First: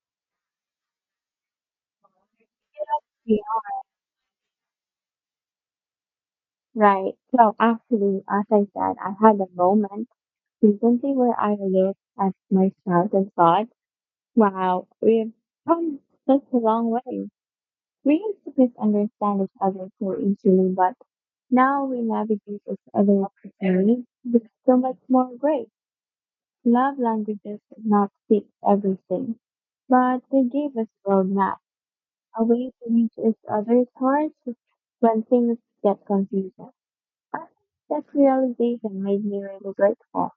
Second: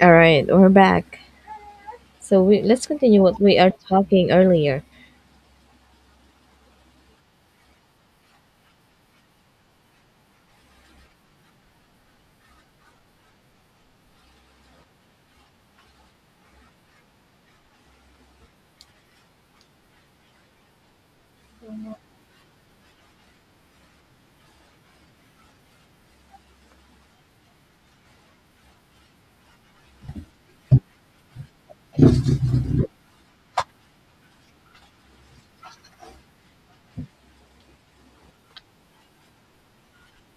All right, we're back. So we let's continue what Yeah, we are talking earlier. right. So actually, as I said, I had a moment recently where I looked at myself and thought, wow, we've come such a long way. We used to misunderstand each other so easily, but now we navigate each other's journey with so much more grace. Love languages did not fix everything, but they gave us roadmap, a way to reach each other's hearts when things get confusing. I think that realization made me really grateful.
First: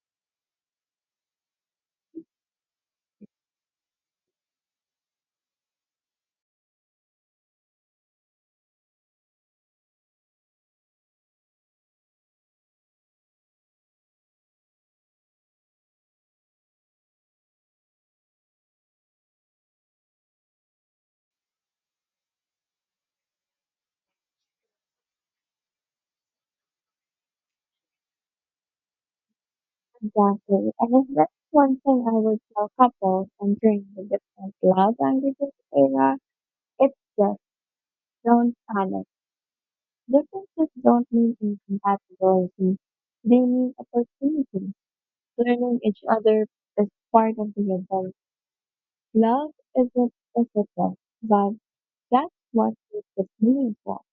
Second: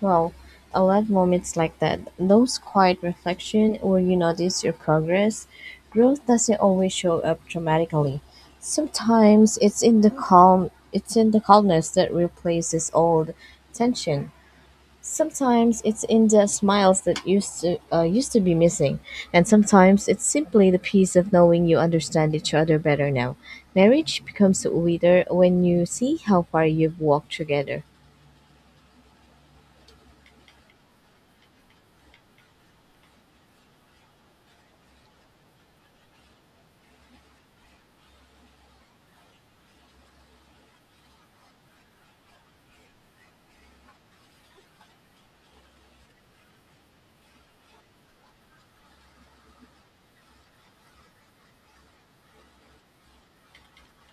Wow, I love moments like that. Those quiet reflection where you notice your progress. Growth doesn't always show up dramatically. Sometimes it's in the calm it's in the calmness that replaces old tension. Sometimes it's in the smiles that used to be missing, and sometimes it's simply the peace of knowing you understand each other better now. Marriage becomes sweeter when you see how far you've walked together. Exactly. And if that's one thing I would tell couples entering the different love languages era, it's just don't panic. Differences don't mean incompatibility. They mean opportunity. Learning each other is part of the adult. Love isn't physical, but that's what makes it meaningful.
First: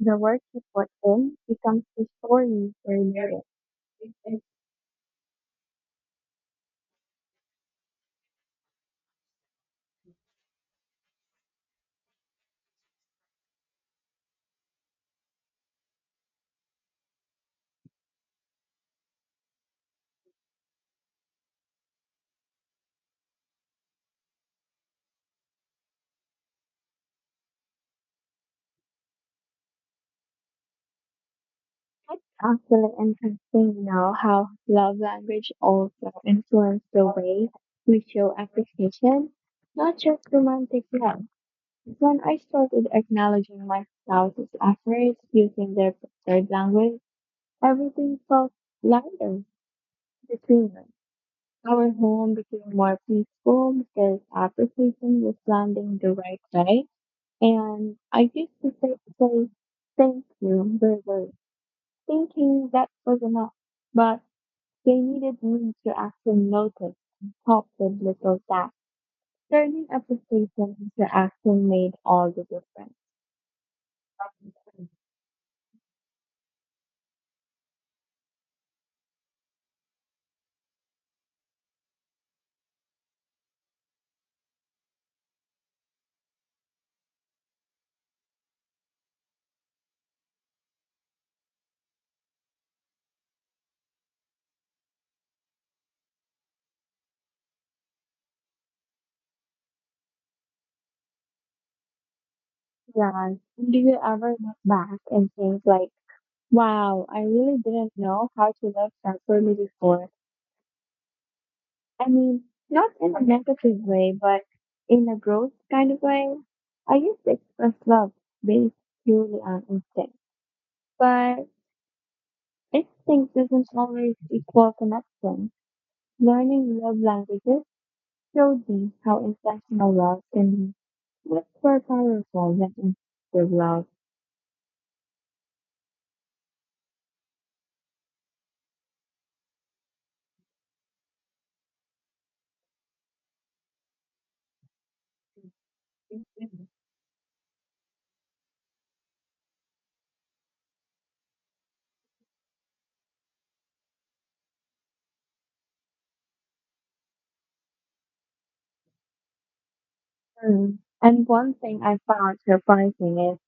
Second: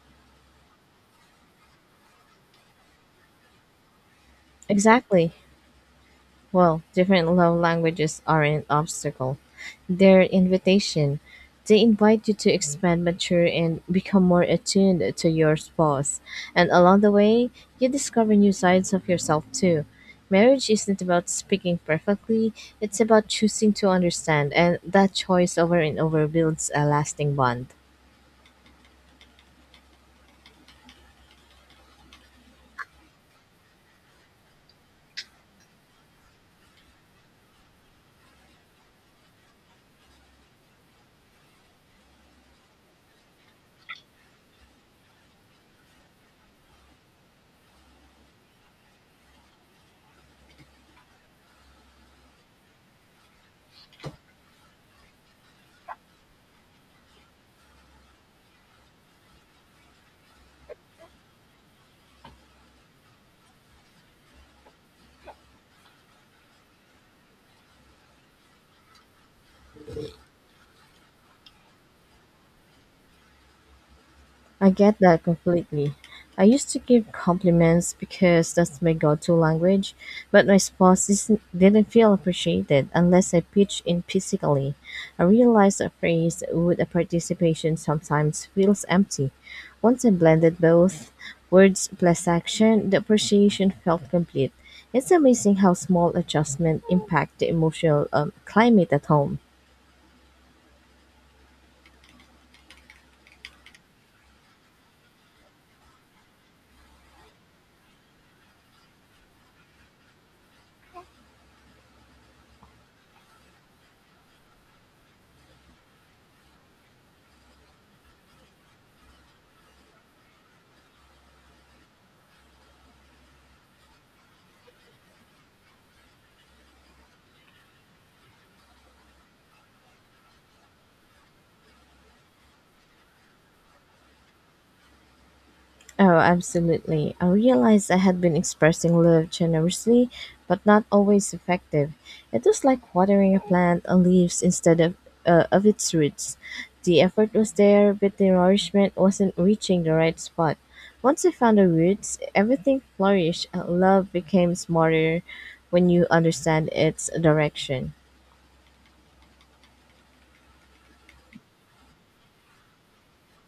The work you put in becomes the story you're. Exactly. Well, different love languages aren't an obstacle. They're invitation. They invite you to expand, mature, and become more attuned to your spouse. And along the way, you discover new sides of yourself too. Marriage isn't about speaking perfectly, it's about choosing to understand, and that choice over and over builds a lasting bond. It's actually interesting now how love language also influence the way we show appreciation, not just romantic love. When I started acknowledging my spouse's efforts using their preferred language, everything felt lighter between us. Our home became more peaceful because appreciation was landing the right way. And I used to say thank you, but thinking that was enough. But they needed means to action noticed and topped with little taps. Turning a frustration into action made all the difference. I get that completely. I used to give compliments because that's my go to language, but my spouse isn't, didn't feel appreciated unless I pitched in physically. I realized a phrase with a participation sometimes feels empty. Once I blended both words plus action, the appreciation felt complete. It's amazing how small adjustments impact the emotional climate at home. Jan, do you ever look back and think like, wow, I really didn't know how to love properly before? I mean, not in a negative way, but in a growth kind of way. I used to express love based purely on instinct, but instinct doesn't always equal connection. Learning love languages showed me how intentional love can be much more powerful than instinctive love. Oh, absolutely. I realized I had been expressing love generously, but not always effective. It was like watering a plant on leaves instead of its roots. The effort was there, but the nourishment wasn't reaching the right spot. Once I found the roots, everything flourished and love became smarter when you understand its direction. Mm. And one thing I found surprising is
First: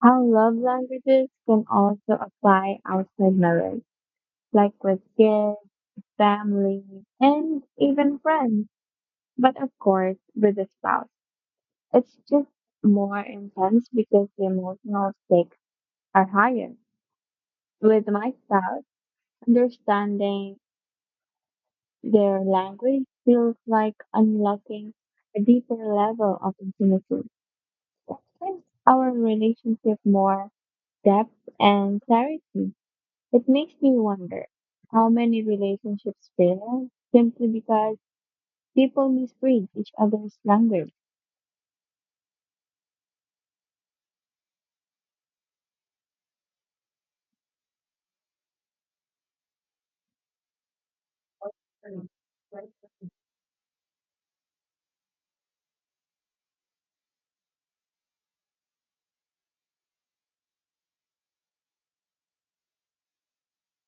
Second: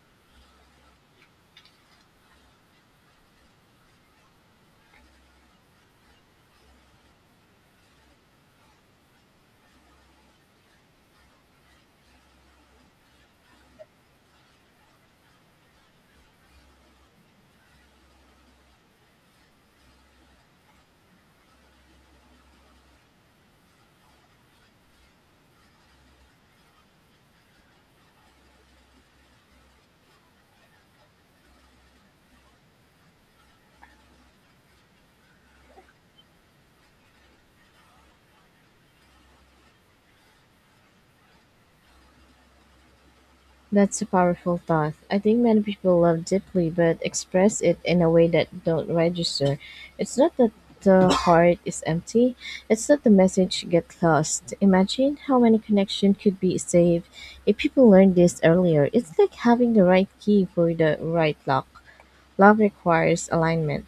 how love languages can also apply outside marriage, like with kids, family, and even friends. But of course, with a spouse, it's just more intense because the emotional stakes are higher. With my spouse, understanding their language feels like unlocking a deeper level of intimacy. It gives our relationship more depth and clarity. It makes me wonder how many relationships fail simply because people misread each other's language. That's a powerful thought. I think many people love deeply but express it in a way that don't register. It's not that the heart is empty, it's that the message gets lost. Imagine how many connections could be saved if people learned this earlier. It's like having the right key for the right lock. Love requires alignment.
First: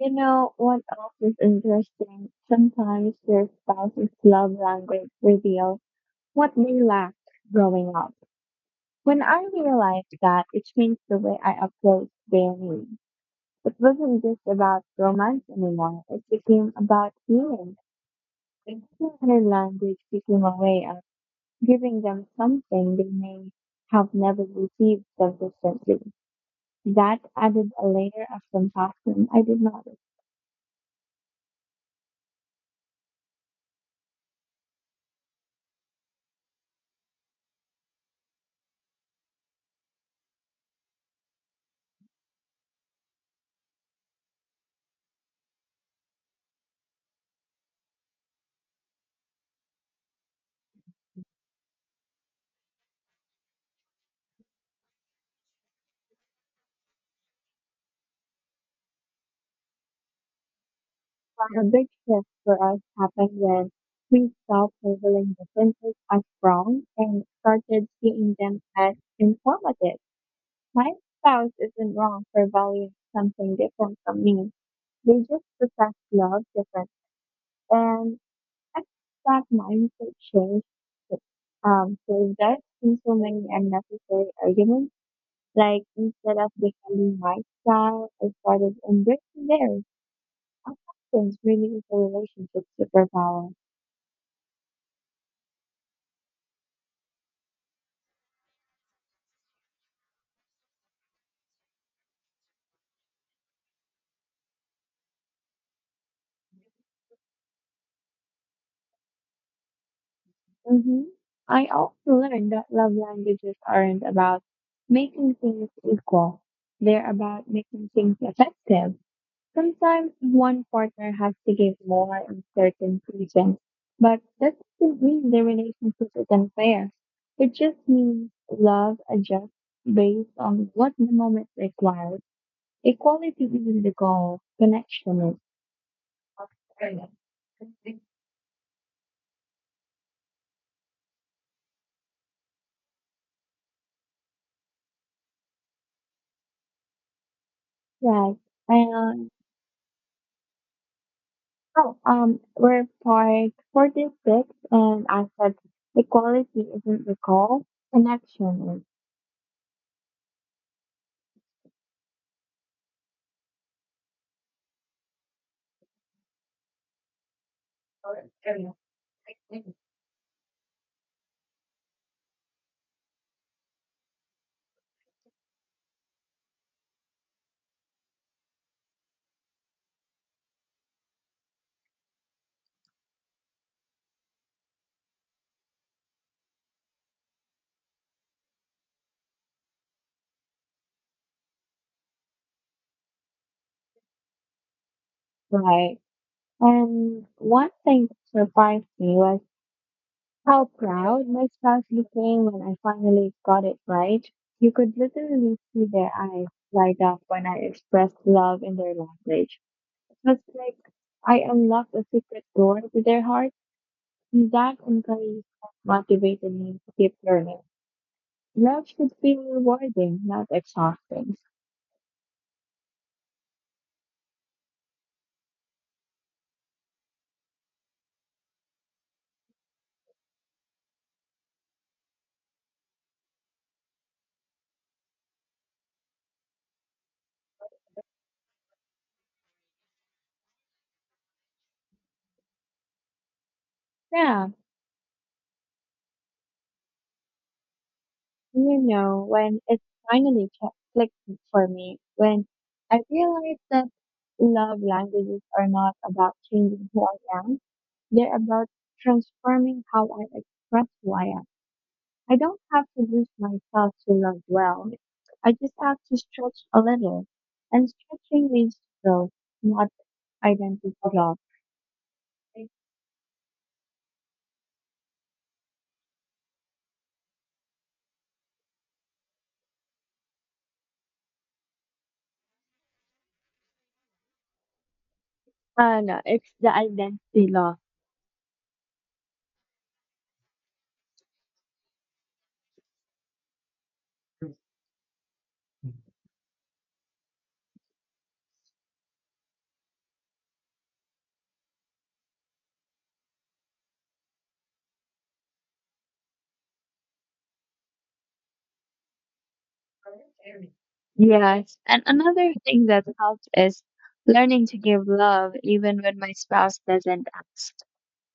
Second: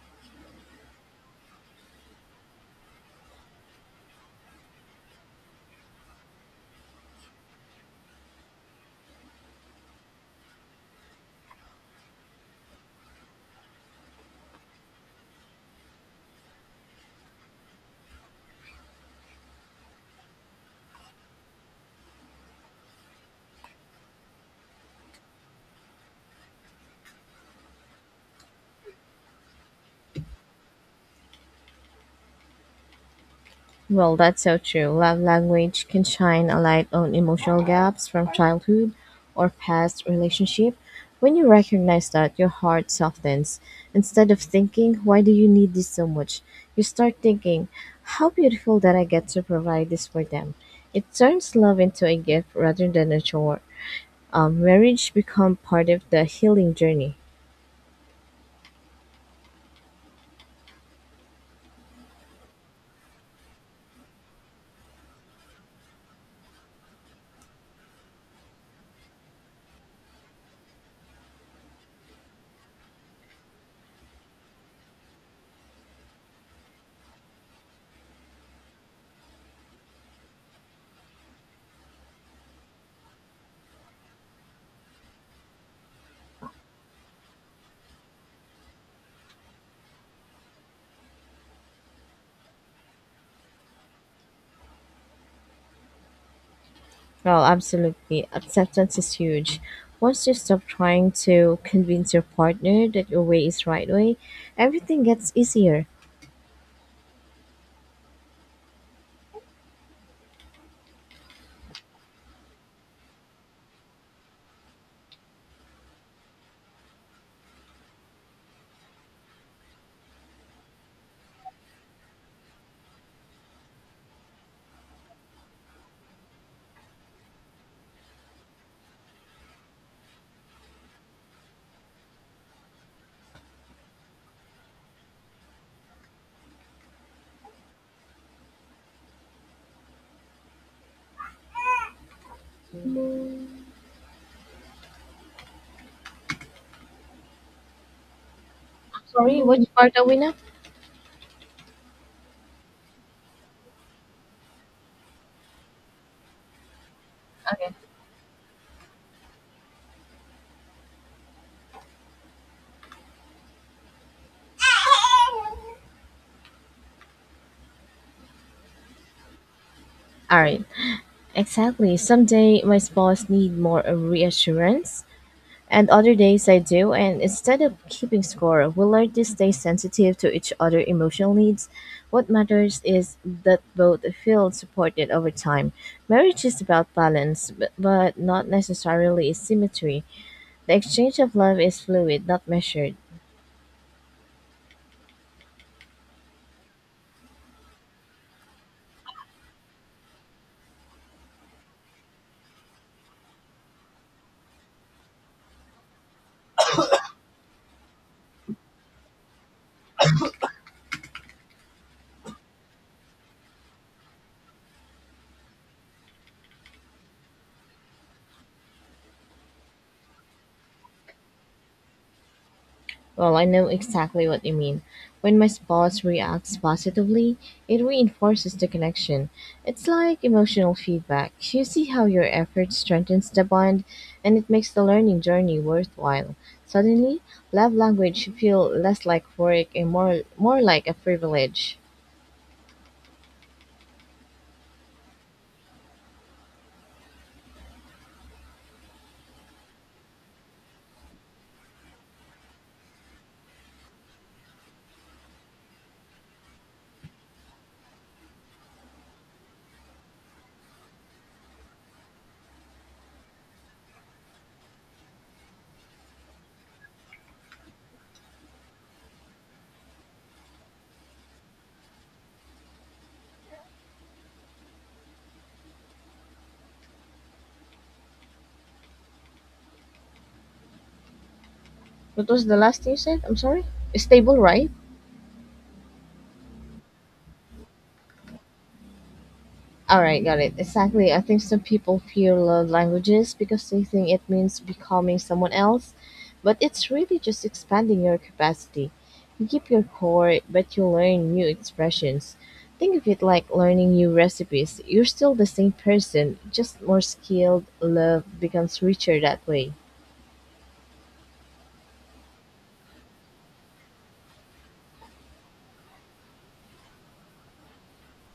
You know what else is interesting? Sometimes your spouse's love language reveals what they lacked growing up. When I realized that, it changed the way I approached dating. It wasn't just about romance anymore. It became about healing. Another language became a way of giving them something they may have never received consistently. That added a layer of compassion I did not Well, that's so true. Love language can shine a light on emotional gaps from childhood or past relationship. When you recognize that, your heart softens. Instead of thinking, why do you need this so much? You start thinking, how beautiful that I get to provide this for them. It turns love into a gift rather than a chore. Marriage become part of the healing journey. require. A big shift for us happened when we stopped labeling differences as wrong and started seeing them as informative. My spouse isn't wrong for valuing something different from me. We just process love different. And I think that mindset change saved us from so many unnecessary arguments. Like instead of defending my style, I started embracing theirs. Acceptance really is a relationship superpower. Well, absolutely. Acceptance is huge. Once you stop trying to convince your partner that your way is right way, everything gets easier. Mm-hmm. I also learned that love languages aren't about making things equal. They're about making things effective. Sometimes one partner has to give more in certain regions, but that doesn't mean the relationship is unfair. It just means love adjusts based on what the moment requires. Equality isn't the goal, connection is. Yes, and Sorry, which part are we now? oh, we're part 46, and I said equality isn't the goal, connection is. All right. Exactly. Some day my spouse need more of reassurance, and other days I do. And instead of keeping score, we learn to stay sensitive to each other' emotional needs. What matters is that both feel supported over time. Marriage is about balance, but not necessarily symmetry. The exchange of love is fluid, not measured. Right. And one thing that surprised me was how proud my spouse became when I finally got it right. You could literally see their eyes light up when I expressed love in their language. It was like I unlocked a secret door to their heart, and that encouraged and motivated me to keep learning. Love should feel rewarding, not exhausting. Well, I know exactly what you mean. When my spouse reacts positively, it reinforces the connection. It's like emotional feedback. You see how your effort strengthens the bond and it makes the learning journey worthwhile. Suddenly, love language feel less like work and more like a privilege. Yeah, you know, when it finally clicked for me, when I realized that love languages are not about changing who I am, they're about transforming how I express who I am. I don't have to lose myself to love well. I just have to stretch a little. And stretching means growth, not identity loss. What was the last thing you said? I'm sorry? Stable, right? And it's the identity loss. All right, got it. Exactly. I think some people fear love languages because they think it means becoming someone else, but it's really just expanding your capacity. You keep your core, but you learn new expressions. Think of it like learning new recipes. You're still the same person, just more skilled. Love becomes richer that way. Yes. And another thing that helps is learning to give love even when my spouse doesn't ask.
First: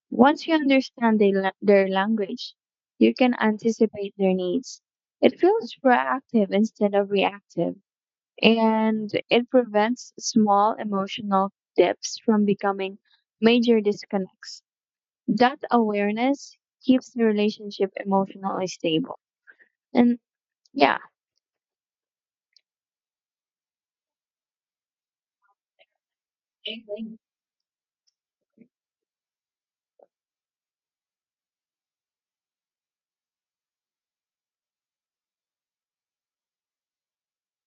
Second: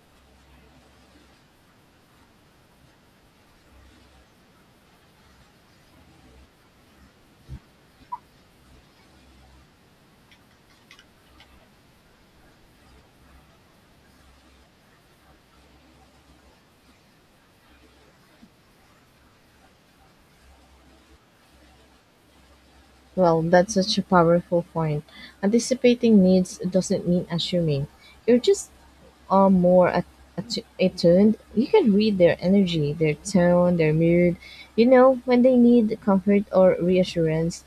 Once you understand their language, you can anticipate their needs. It feels proactive instead of reactive, and it prevents small emotional dips from becoming major disconnects. That awareness keeps the relationship emotionally stable. And yeah, Well, that's such a powerful point. Anticipating needs doesn't mean assuming. You're just are more at- attu- attuned, you can read their energy, their tone, their mood. You know when they need comfort or reassurance.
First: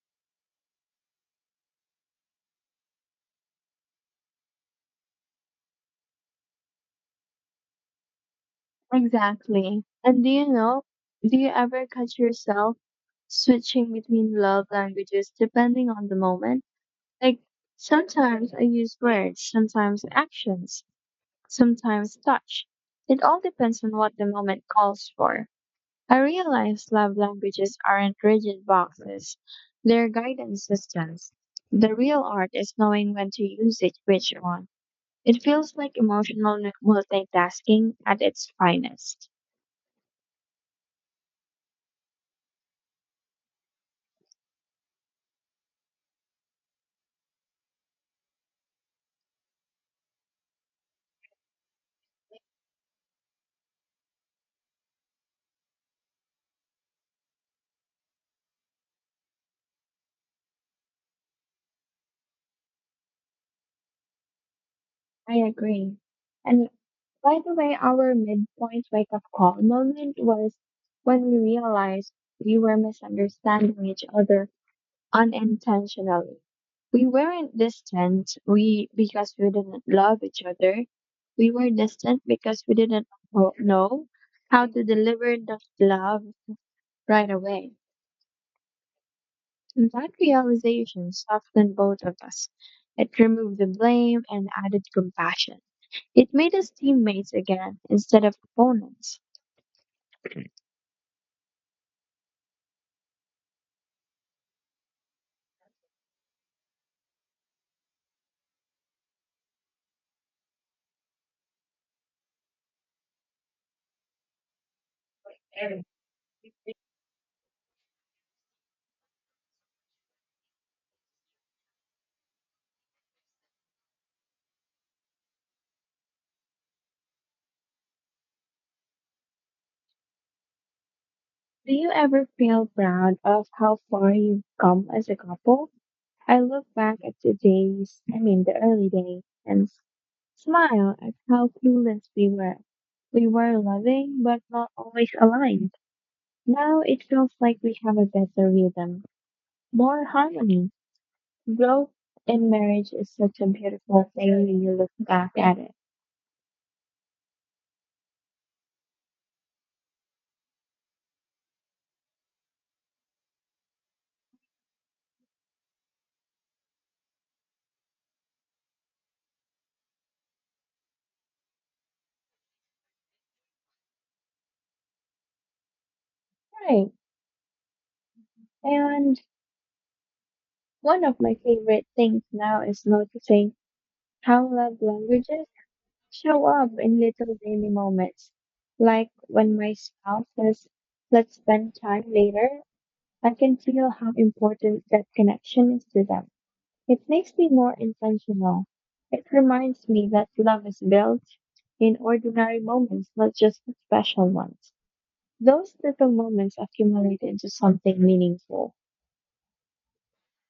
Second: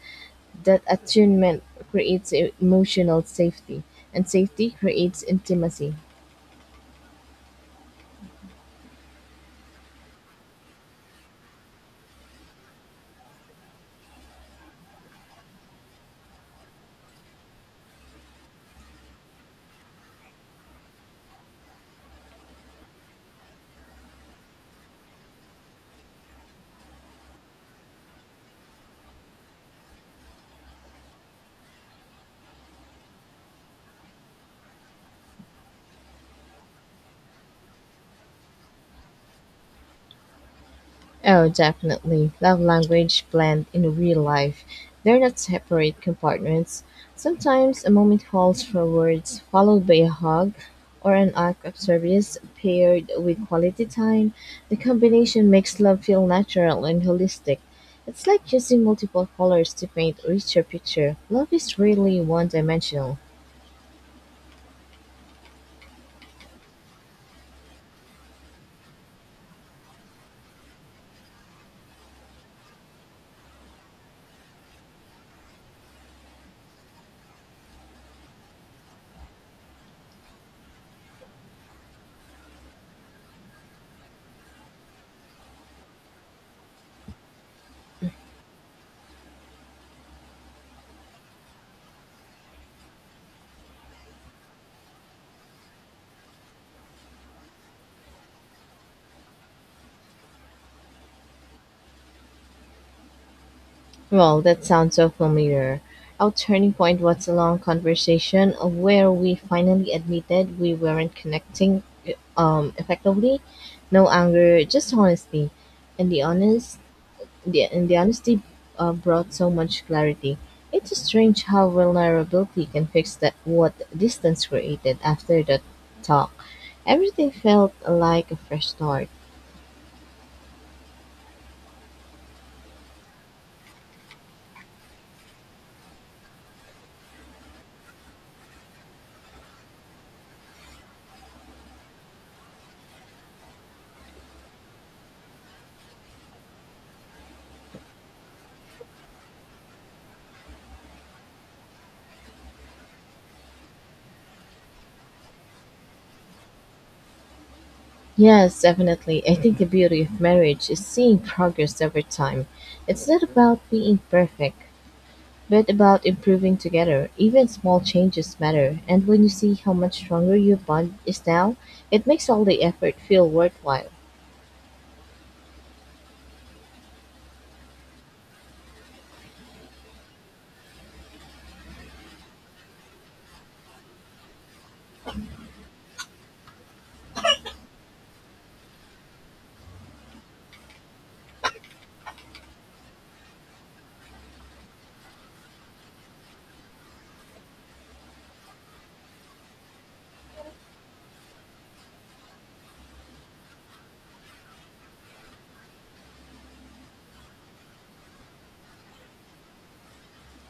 That attunement creates emotional safety, and safety creates intimacy. exactly. And do you know, do you ever catch yourself switching between love languages depending on the moment? Like sometimes I use words, sometimes actions, sometimes touch. It all depends on what the moment calls for. I realize love languages aren't rigid boxes. They're guidance systems. The real art is knowing when to use it, which one. It feels like emotional multitasking at its finest. Oh, definitely. Love language blend in real life. They're not separate compartments. Sometimes a moment calls for words, followed by a hug or an act of service paired with quality time. The combination makes love feel natural and holistic. It's like using multiple colors to paint a richer picture. Love is really one dimensional. I agree. And by the way, our midpoint wake up call moment was when we realized we were misunderstanding each other unintentionally. We weren't distant we because we didn't love each other. We were distant because we didn't know how to deliver that love right away. And that realization softened both of us. It removed the blame and added compassion. It made us teammates again instead of opponents. Well, that sounds so familiar. Our turning point was a long conversation where we finally admitted we weren't connecting effectively. No anger, just honesty, Do and the honest, and the honesty brought so much clarity. It's strange how vulnerability can fix that what distance created after that talk. Everything felt like a fresh start. you ever feel proud of how far you've come as a couple? I look back at the days, I mean the early days, and smile at how clueless we were. We were loving, but not always aligned. Now it feels like we have a better rhythm, more harmony. Growth in marriage is such a beautiful thing when you look back at it. Yes, definitely. I think the beauty of marriage is seeing progress over time. It's not about being perfect, but about improving together. Even small changes matter, and when you see how much stronger your bond is now, it makes all the effort feel worthwhile. Right. And one of my favorite things now is noticing how love languages show up in little daily moments. Like when my spouse says, let's spend time later, I can feel how important that connection is to them. It makes me more intentional. It reminds me that love is built in ordinary moments, not just the special ones. Those little moments accumulate into something meaningful.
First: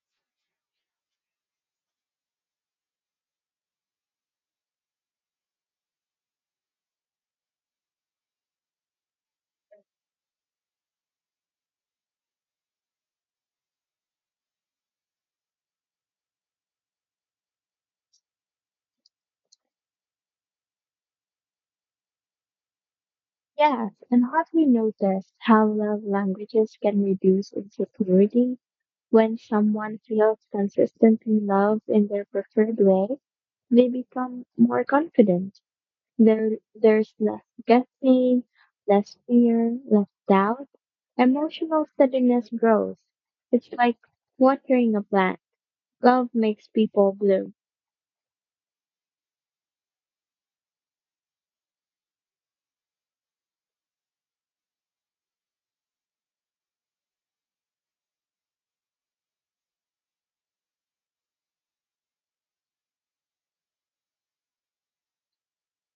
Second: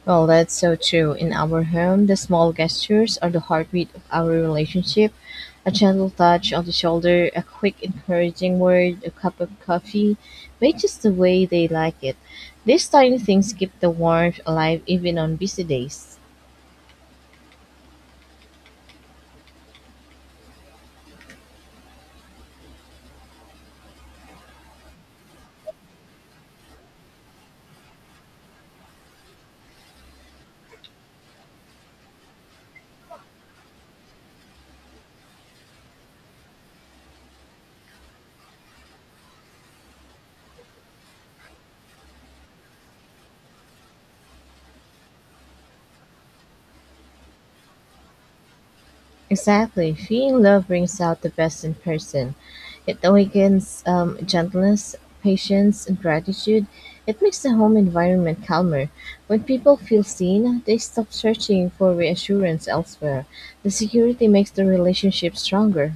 Well, that's so true. In our home, the small gestures are the heartbeat of our relationship. A gentle touch on the shoulder, a quick encouraging word, a cup of coffee, made just the way they like it. These tiny things keep the warmth alive even on busy days. Yes, and have you noticed how love languages can reduce insecurity when someone feels consistently loved in their preferred way? They become more confident. There's less guessing, less fear, less doubt. Emotional steadiness grows. It's like watering a plant. Love makes people bloom. Exactly. Feeling love brings out the best in person. It awakens gentleness, patience, and gratitude. It makes the home environment calmer. When people feel seen, they stop searching for reassurance elsewhere. The security makes the relationship stronger.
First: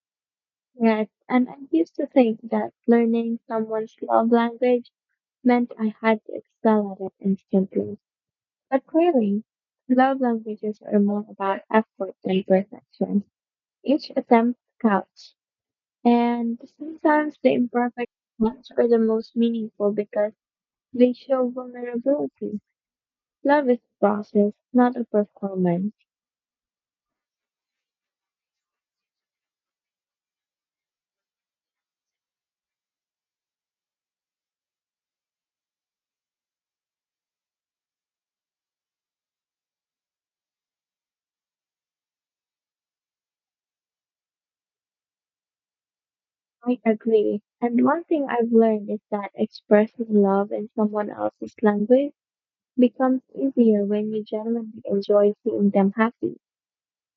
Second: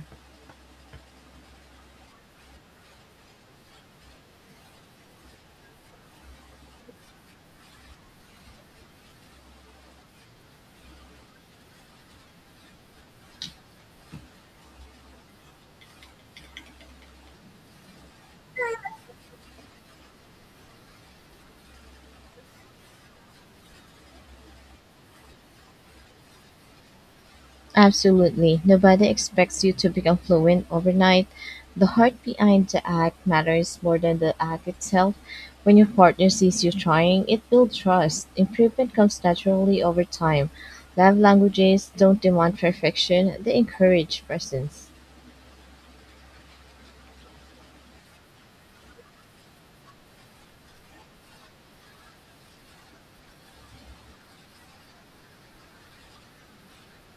Yes, and I used to think that learning someone's love language meant I had to excel at it instantly. But clearly, love languages are more about effort than perfection. Each attempt counts, and sometimes the imperfect ones are the most meaningful because they show vulnerability. Love is a process, not a performance. Absolutely. Nobody expects you to become fluent overnight. The heart behind the act matters more than the act itself. When your partner sees you trying, it builds trust. Improvement comes naturally over time. Love languages don't demand perfection, they encourage presence. I agree. And one thing I've learned is that expressing love in someone else's language becomes easier when you genuinely enjoy seeing them happy.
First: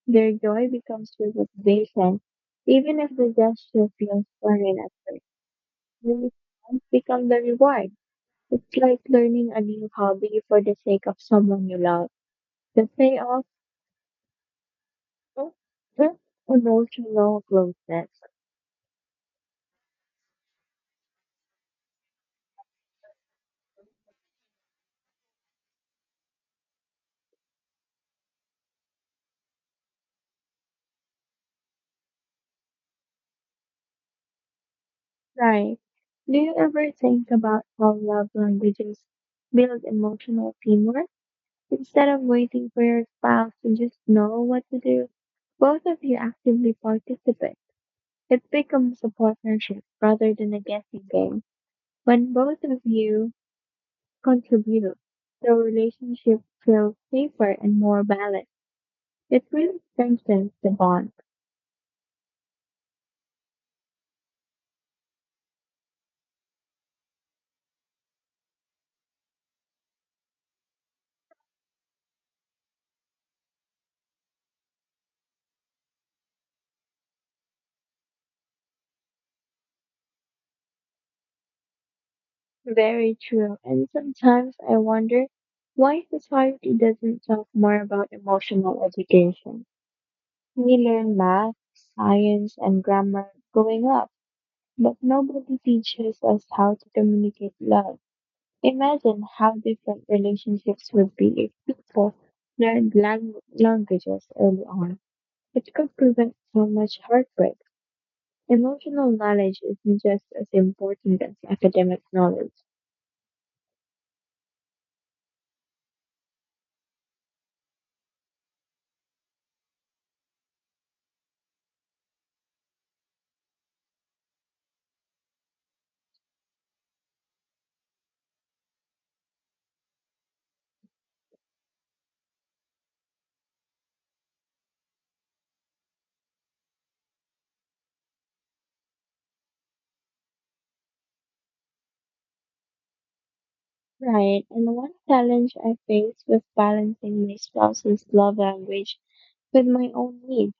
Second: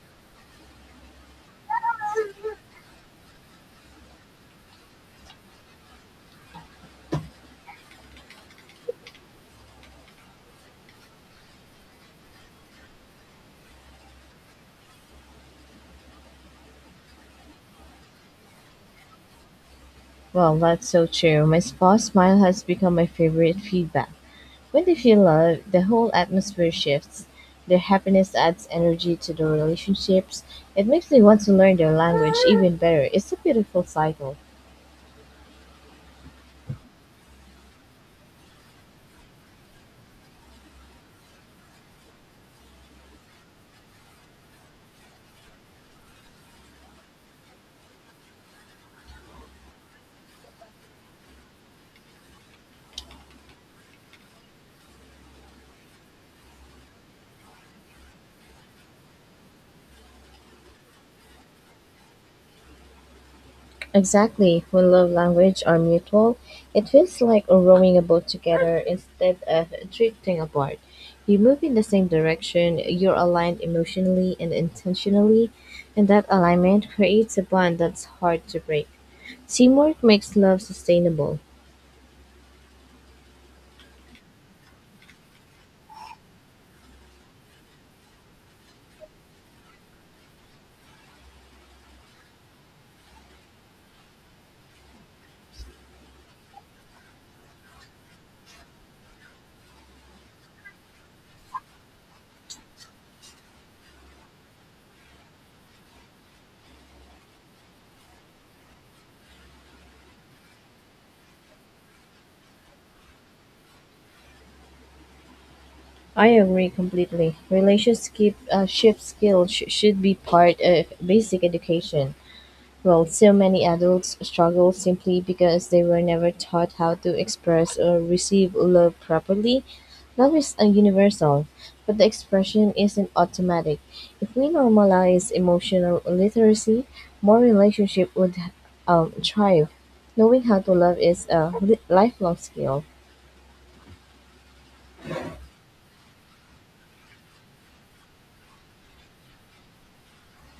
Their joy becomes relaxation, even if the gesture feels foreign at first. The response becomes the reward. It's like learning a new hobby for the sake of someone you love. The payoff is emotional closeness. Well, that's so true. My spa smile has become my favorite feedback. When they feel love, the whole atmosphere shifts. Their happiness adds energy to the relationships. It makes me want to learn their language even better. It's a beautiful cycle. Right. Do you ever think about how love languages build emotional teamwork? Instead of waiting for your spouse to just know what to do, both of you actively participate. It becomes a partnership rather than a guessing game. When both of you contribute, the relationship feels safer and more balanced. It really strengthens the bond. Exactly. When love language are mutual, it feels like rowing a boat together instead of drifting apart. You move in the same direction, you're aligned emotionally and intentionally, and that alignment creates a bond that's hard to break. Teamwork makes love sustainable. Very true. And sometimes I wonder why society doesn't talk more about emotional education. We learn math, science, and grammar growing up, but nobody teaches us how to communicate love. Imagine how different relationships would be if people learned languages early on. It could prevent so much heartbreak. Emotional knowledge is just as important as academic knowledge. I agree completely. Relationship ship skills should be part of basic education. Well, so many adults struggle simply because they were never taught how to express or receive love properly. Love is a universal, but the expression isn't automatic. If we normalize emotional literacy, more relationship would thrive. Knowing how to love is a lifelong skill. Right, and one challenge I faced was balancing my spouse's love language with my own needs.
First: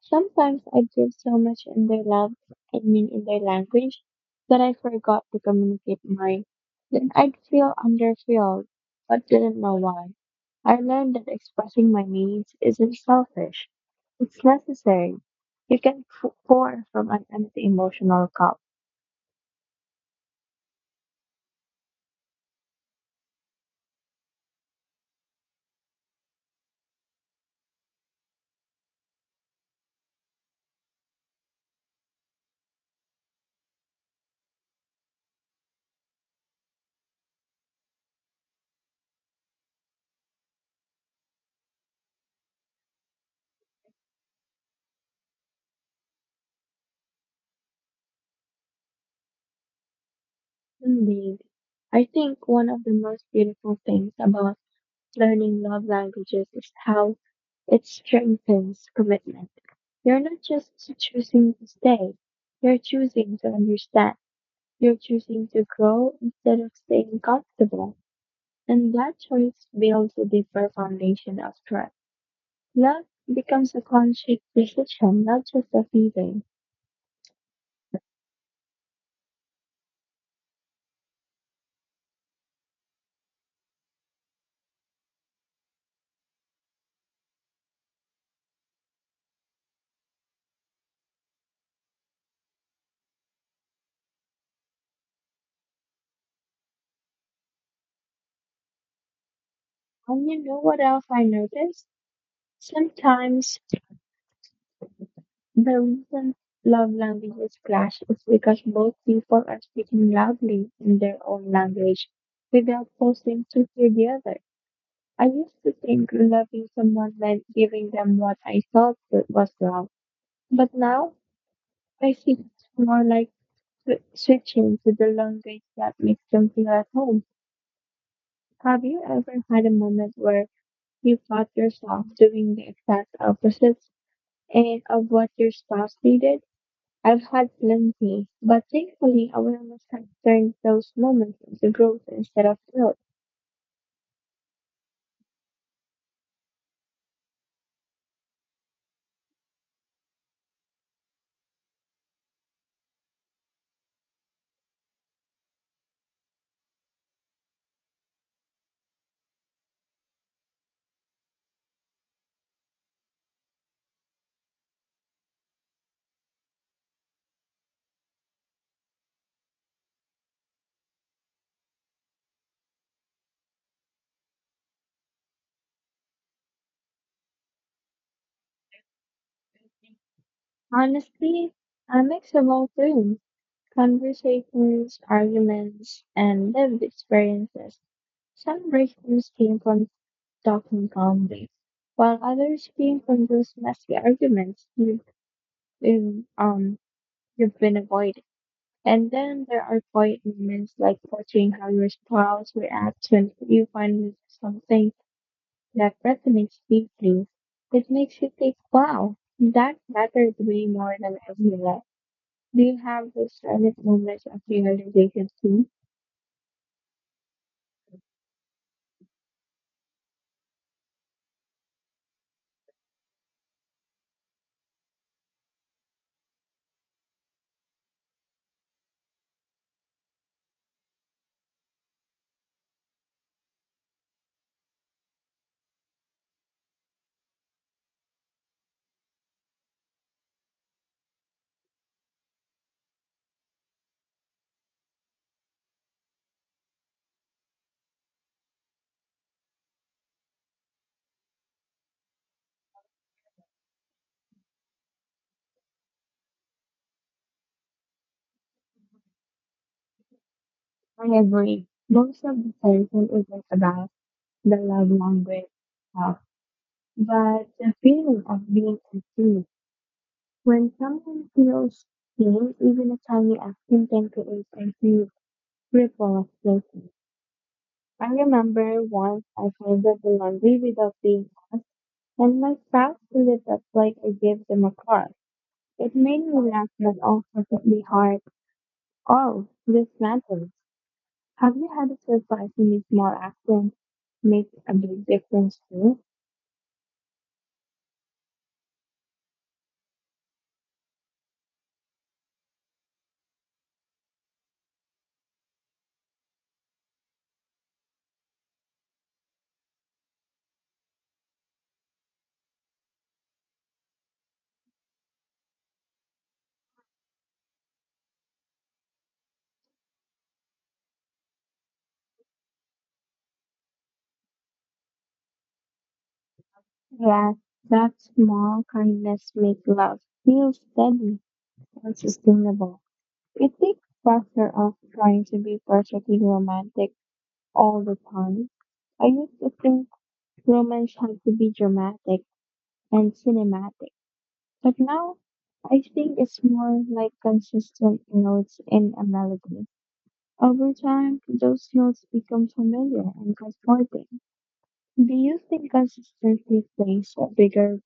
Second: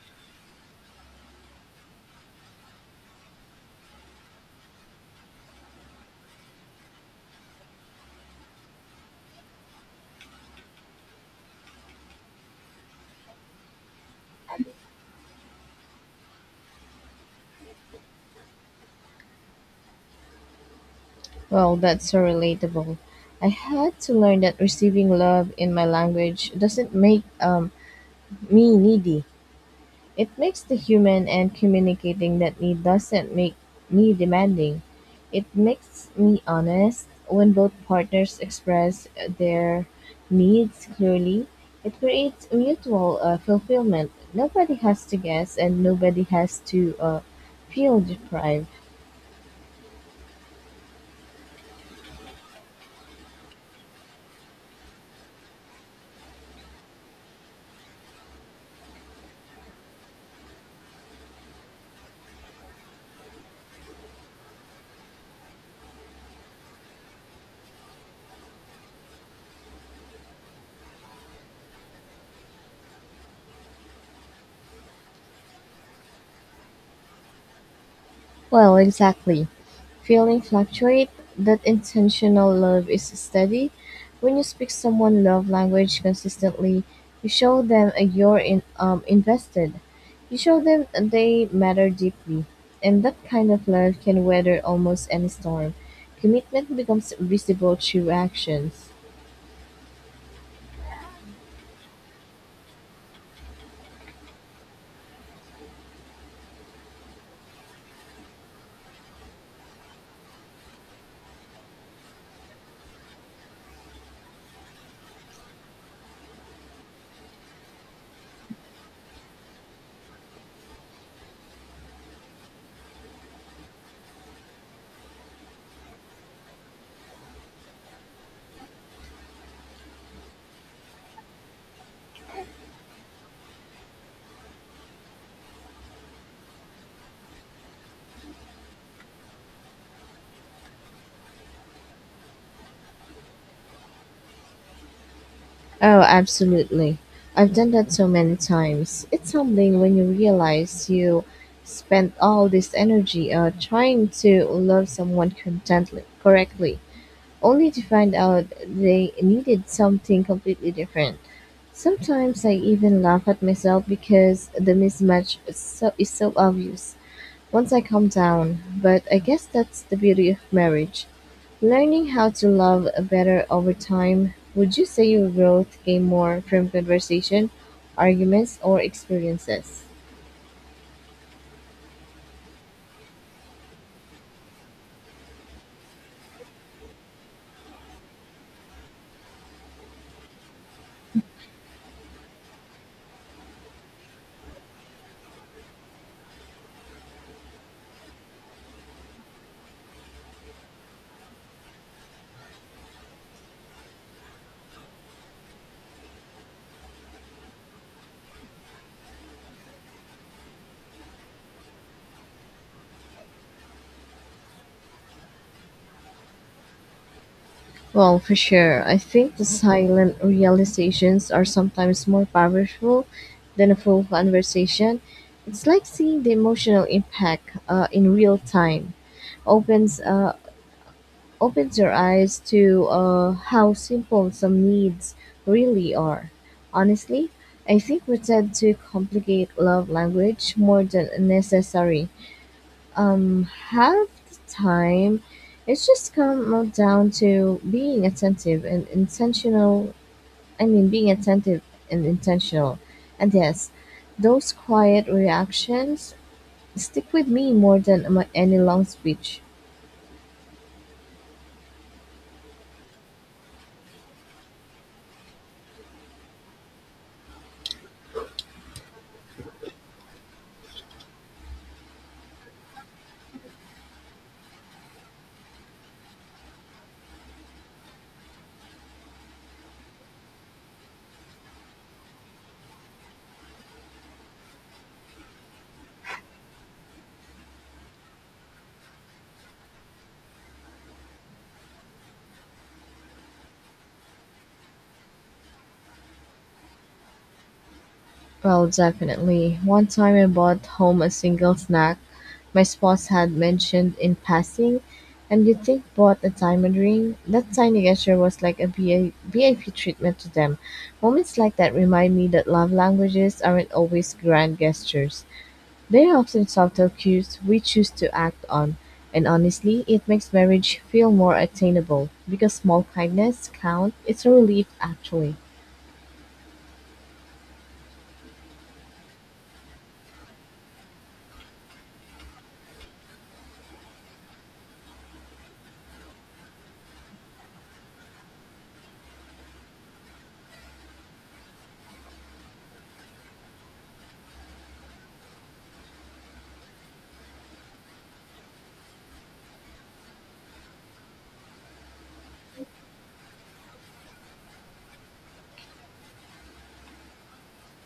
Sometimes I give so much in their love, I mean in their language, that I forgot to communicate mine. Then I'd feel underfilled, but didn't know why. I learned that expressing my needs isn't selfish. It's necessary. You can pour from an empty emotional cup. Well, that's so relatable. I had to learn that receiving love in my language doesn't make me needy. It makes the human and communicating that need doesn't make me demanding. It makes me honest. When both partners express their needs clearly, it creates mutual fulfillment. Nobody has to guess and nobody has to feel deprived. Indeed. I think one of the most beautiful things about learning love languages is how it strengthens commitment. You're not just choosing to stay, you're choosing to understand. You're choosing to grow instead of staying comfortable. And that choice builds a deeper foundation of trust. Love becomes a conscious decision, not just a feeling. Well, exactly. Feeling fluctuate, that intentional love is steady. When you speak someone love language consistently, you show them you're invested. You show them they matter deeply. And that kind of love can weather almost any storm. Commitment becomes visible through actions. And you know what else I noticed? Sometimes the reason love languages clash is because both people are speaking loudly in their own language without pausing to hear the other. I used to think loving someone meant giving them what I thought was wrong, but now I see it's more like switching to the language that makes them feel at home. Have you ever had a moment where you caught yourself doing the exact opposite and of what your spouse needed? I've had plenty, but thankfully awareness has turned those moments into growth instead of guilt. Oh, absolutely. I've done that so many times. It's humbling when you realize you spent all this energy trying to love someone correctly, only to find out they needed something completely different. Sometimes I even laugh at myself because the mismatch is so obvious once I calmed down. But I guess that's the beauty of marriage learning how to love better over time. Would you say your growth came more from conversation, arguments, or experiences? Honestly, a mix of all three conversations, arguments, and lived experiences. Some breakthroughs came from talking calmly, while others came from those messy arguments been, um, you've been avoiding. And then there are quiet moments like watching how your spouse reacts when you find something that resonance deeply. It makes you think, wow, that matters way more than I realized. Do you have those silent moments of realization too? Well, for sure. I think the silent realizations are sometimes more powerful than a full conversation. It's like seeing the emotional impact in real time. Opens uh, Opens your eyes to how simple some needs really are. Honestly, I think we tend to complicate love language more than necessary. Um, Half the time, it's just come down to being attentive and intentional. I mean, being attentive and intentional. And yes, those quiet reactions stick with me more than any long speech. I agree. Most of the tension isn't about the love language itself, but the feeling of being unseen. When someone feels seen, even a tiny action can create a huge ripple of guilt. I remember once I folded the laundry without being asked and my spouse lit up like I gave them a car. It made me laugh but also hit me hard. Oh, this matters. Have you had a surprisingly small accident make a big difference too? Well, definitely. One time I bought home a single snack my spouse had mentioned in passing, and you think bought a diamond ring? That tiny gesture was like a VIP treatment to them. Moments like that remind me that love languages aren't always grand gestures. They're often subtle cues we choose to act on. And honestly, it makes marriage feel more attainable because small kindness count. It's a relief, actually. Yes, that small kindness makes love feel steady and sustainable. It takes pressure off trying to be perfectly romantic all the time. I used to think romance had to be dramatic and cinematic. But now, I think it's more like consistent notes in a melody. Over time, those notes become familiar and comforting. Do you think consistency plays a bigger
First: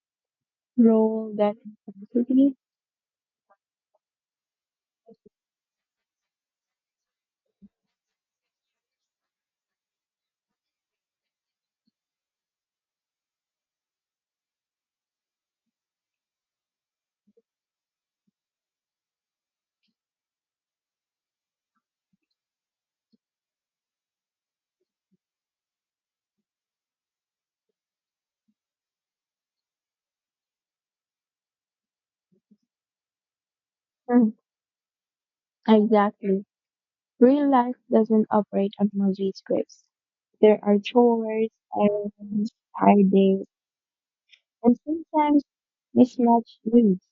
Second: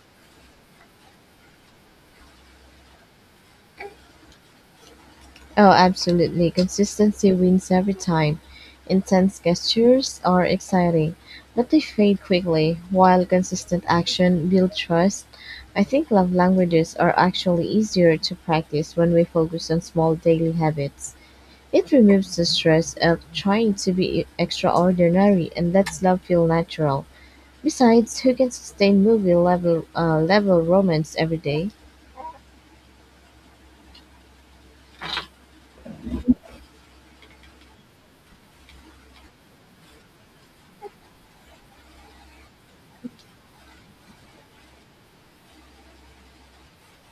role than intensity? Oh, absolutely. Consistency wins every time. Intense gestures are exciting, but they fade quickly, while consistent action builds trust. I think love languages are actually easier to practice when we focus on small daily habits. It removes the stress of trying to be extraordinary and lets love feel natural. Besides, who can sustain movie level level romance every day? Hmm, exactly. Real life doesn't operate on movie scripts. There are chores, errands, tired days, and sometimes mismatched needs.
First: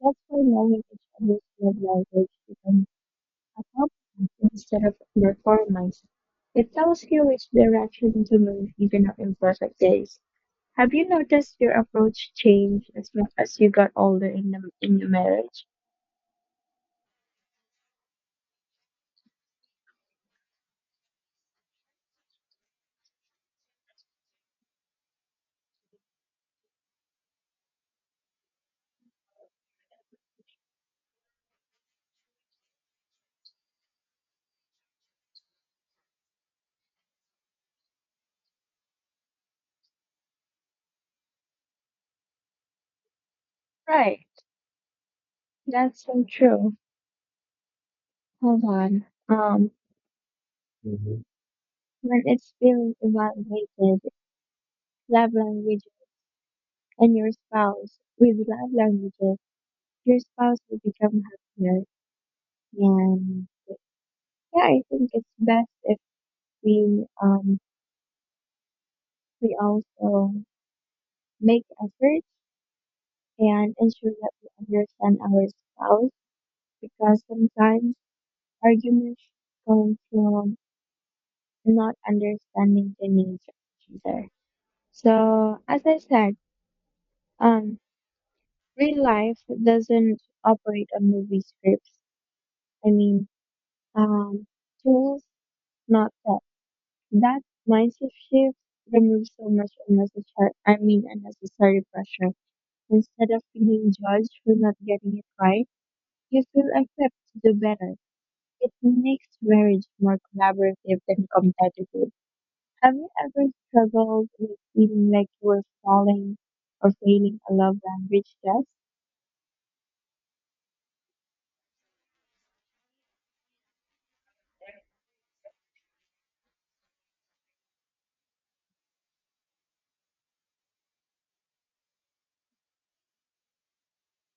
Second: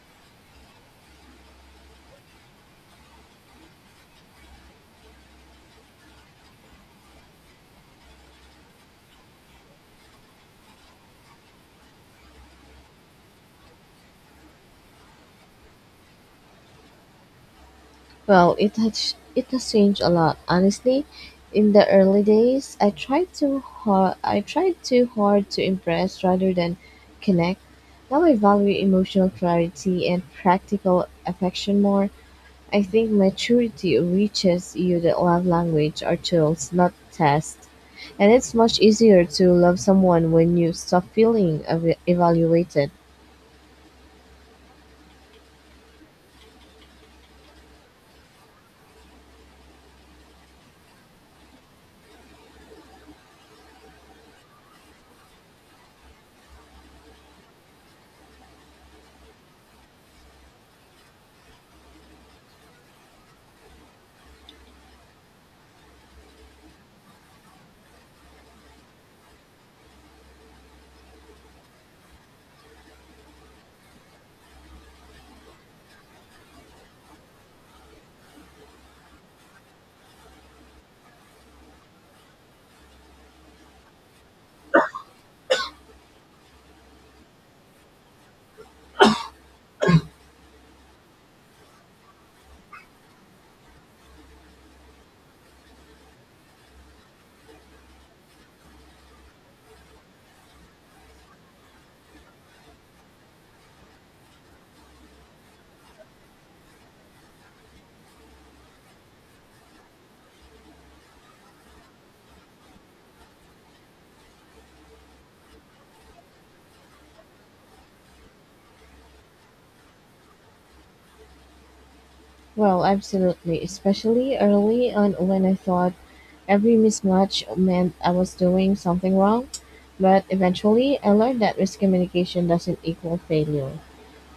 That's why knowing each other's love language becomes accomplishments instead of performance. It tells you which direction to move even on imperfect days. Have you noticed your approach change as much as you got older in the in your marriage? Well, it has changed a lot, honestly. In the early days, I tried too hard to impress rather than connect. Now I value emotional clarity and practical affection more. I think maturity reaches you that love language are tools, not tests. And it's much easier to love someone when you stop feeling evaluated. Right. That's so true. Hold on. When it's feeling evaluated, love language and your spouse with love languages, your spouse will become happier and yeah, I think it's best if we we also make efforts and ensure that we understand our spouse because sometimes arguments come from not understanding the needs of each other. So, as I said, um, real life doesn't operate on movie scripts. I mean, um, tools, not that. That mindset shift removes so much unnecessary pressure. Instead of feeling judged for not getting it right, you still accept to do better. It makes marriage more collaborative than competitive. Have you ever struggled with feeling like you were falling or failing a love language test? Well, absolutely, especially early on when I thought every mismatch meant I was doing something wrong, but eventually I learned that miscommunication doesn't equal failure.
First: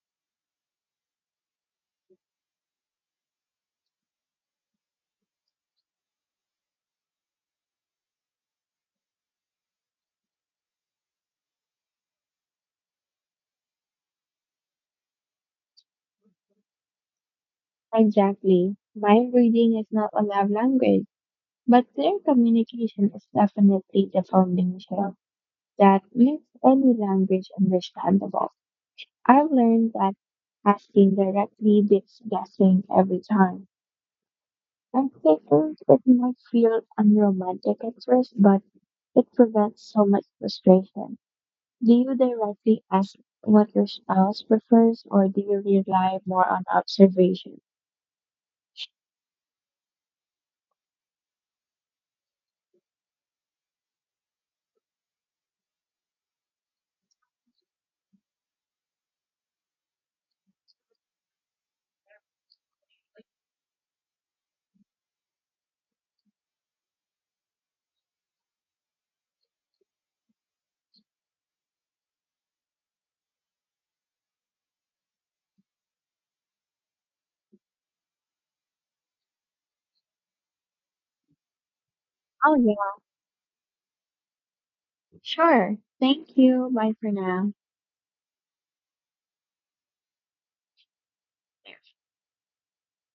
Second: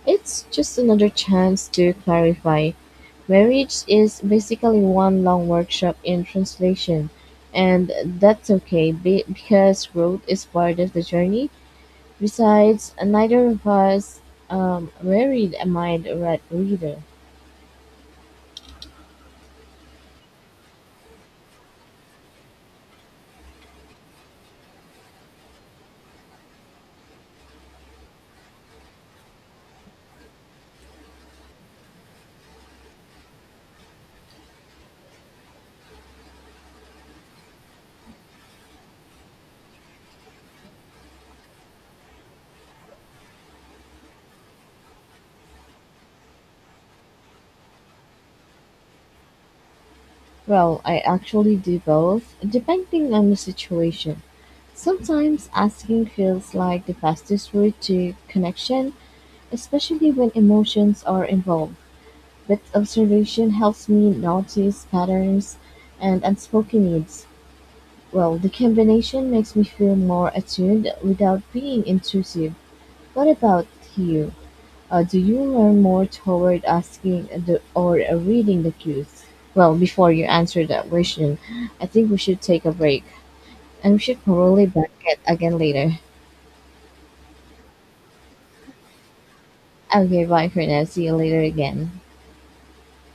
It's just another chance to clarify. Marriage is basically one long workshop in translation, and that's okay because growth is part of the journey. Besides, neither of us married a reader. Exactly. Mind reading is not a love language, but clear communication is definitely the foundation that makes any language understandable. I've learned that asking directly beats guessing every time. I'm playful with my feels and at first, but it prevents so much frustration. Do you directly ask what your spouse prefers, or do you rely more on observation? Well, I actually do both, depending on the situation. Sometimes asking feels like the fastest route to connection, especially when emotions are involved. But observation helps me notice patterns and unspoken needs. Well, the combination makes me feel more attuned without being intrusive. What about you? Do you learn more toward asking, or reading the cues? Well, before you answer that question, I think we should Oh, take a yeah, break and we should probably back it again sure. later. Thank you. Bye for now. Okay, bye for now. See you later again.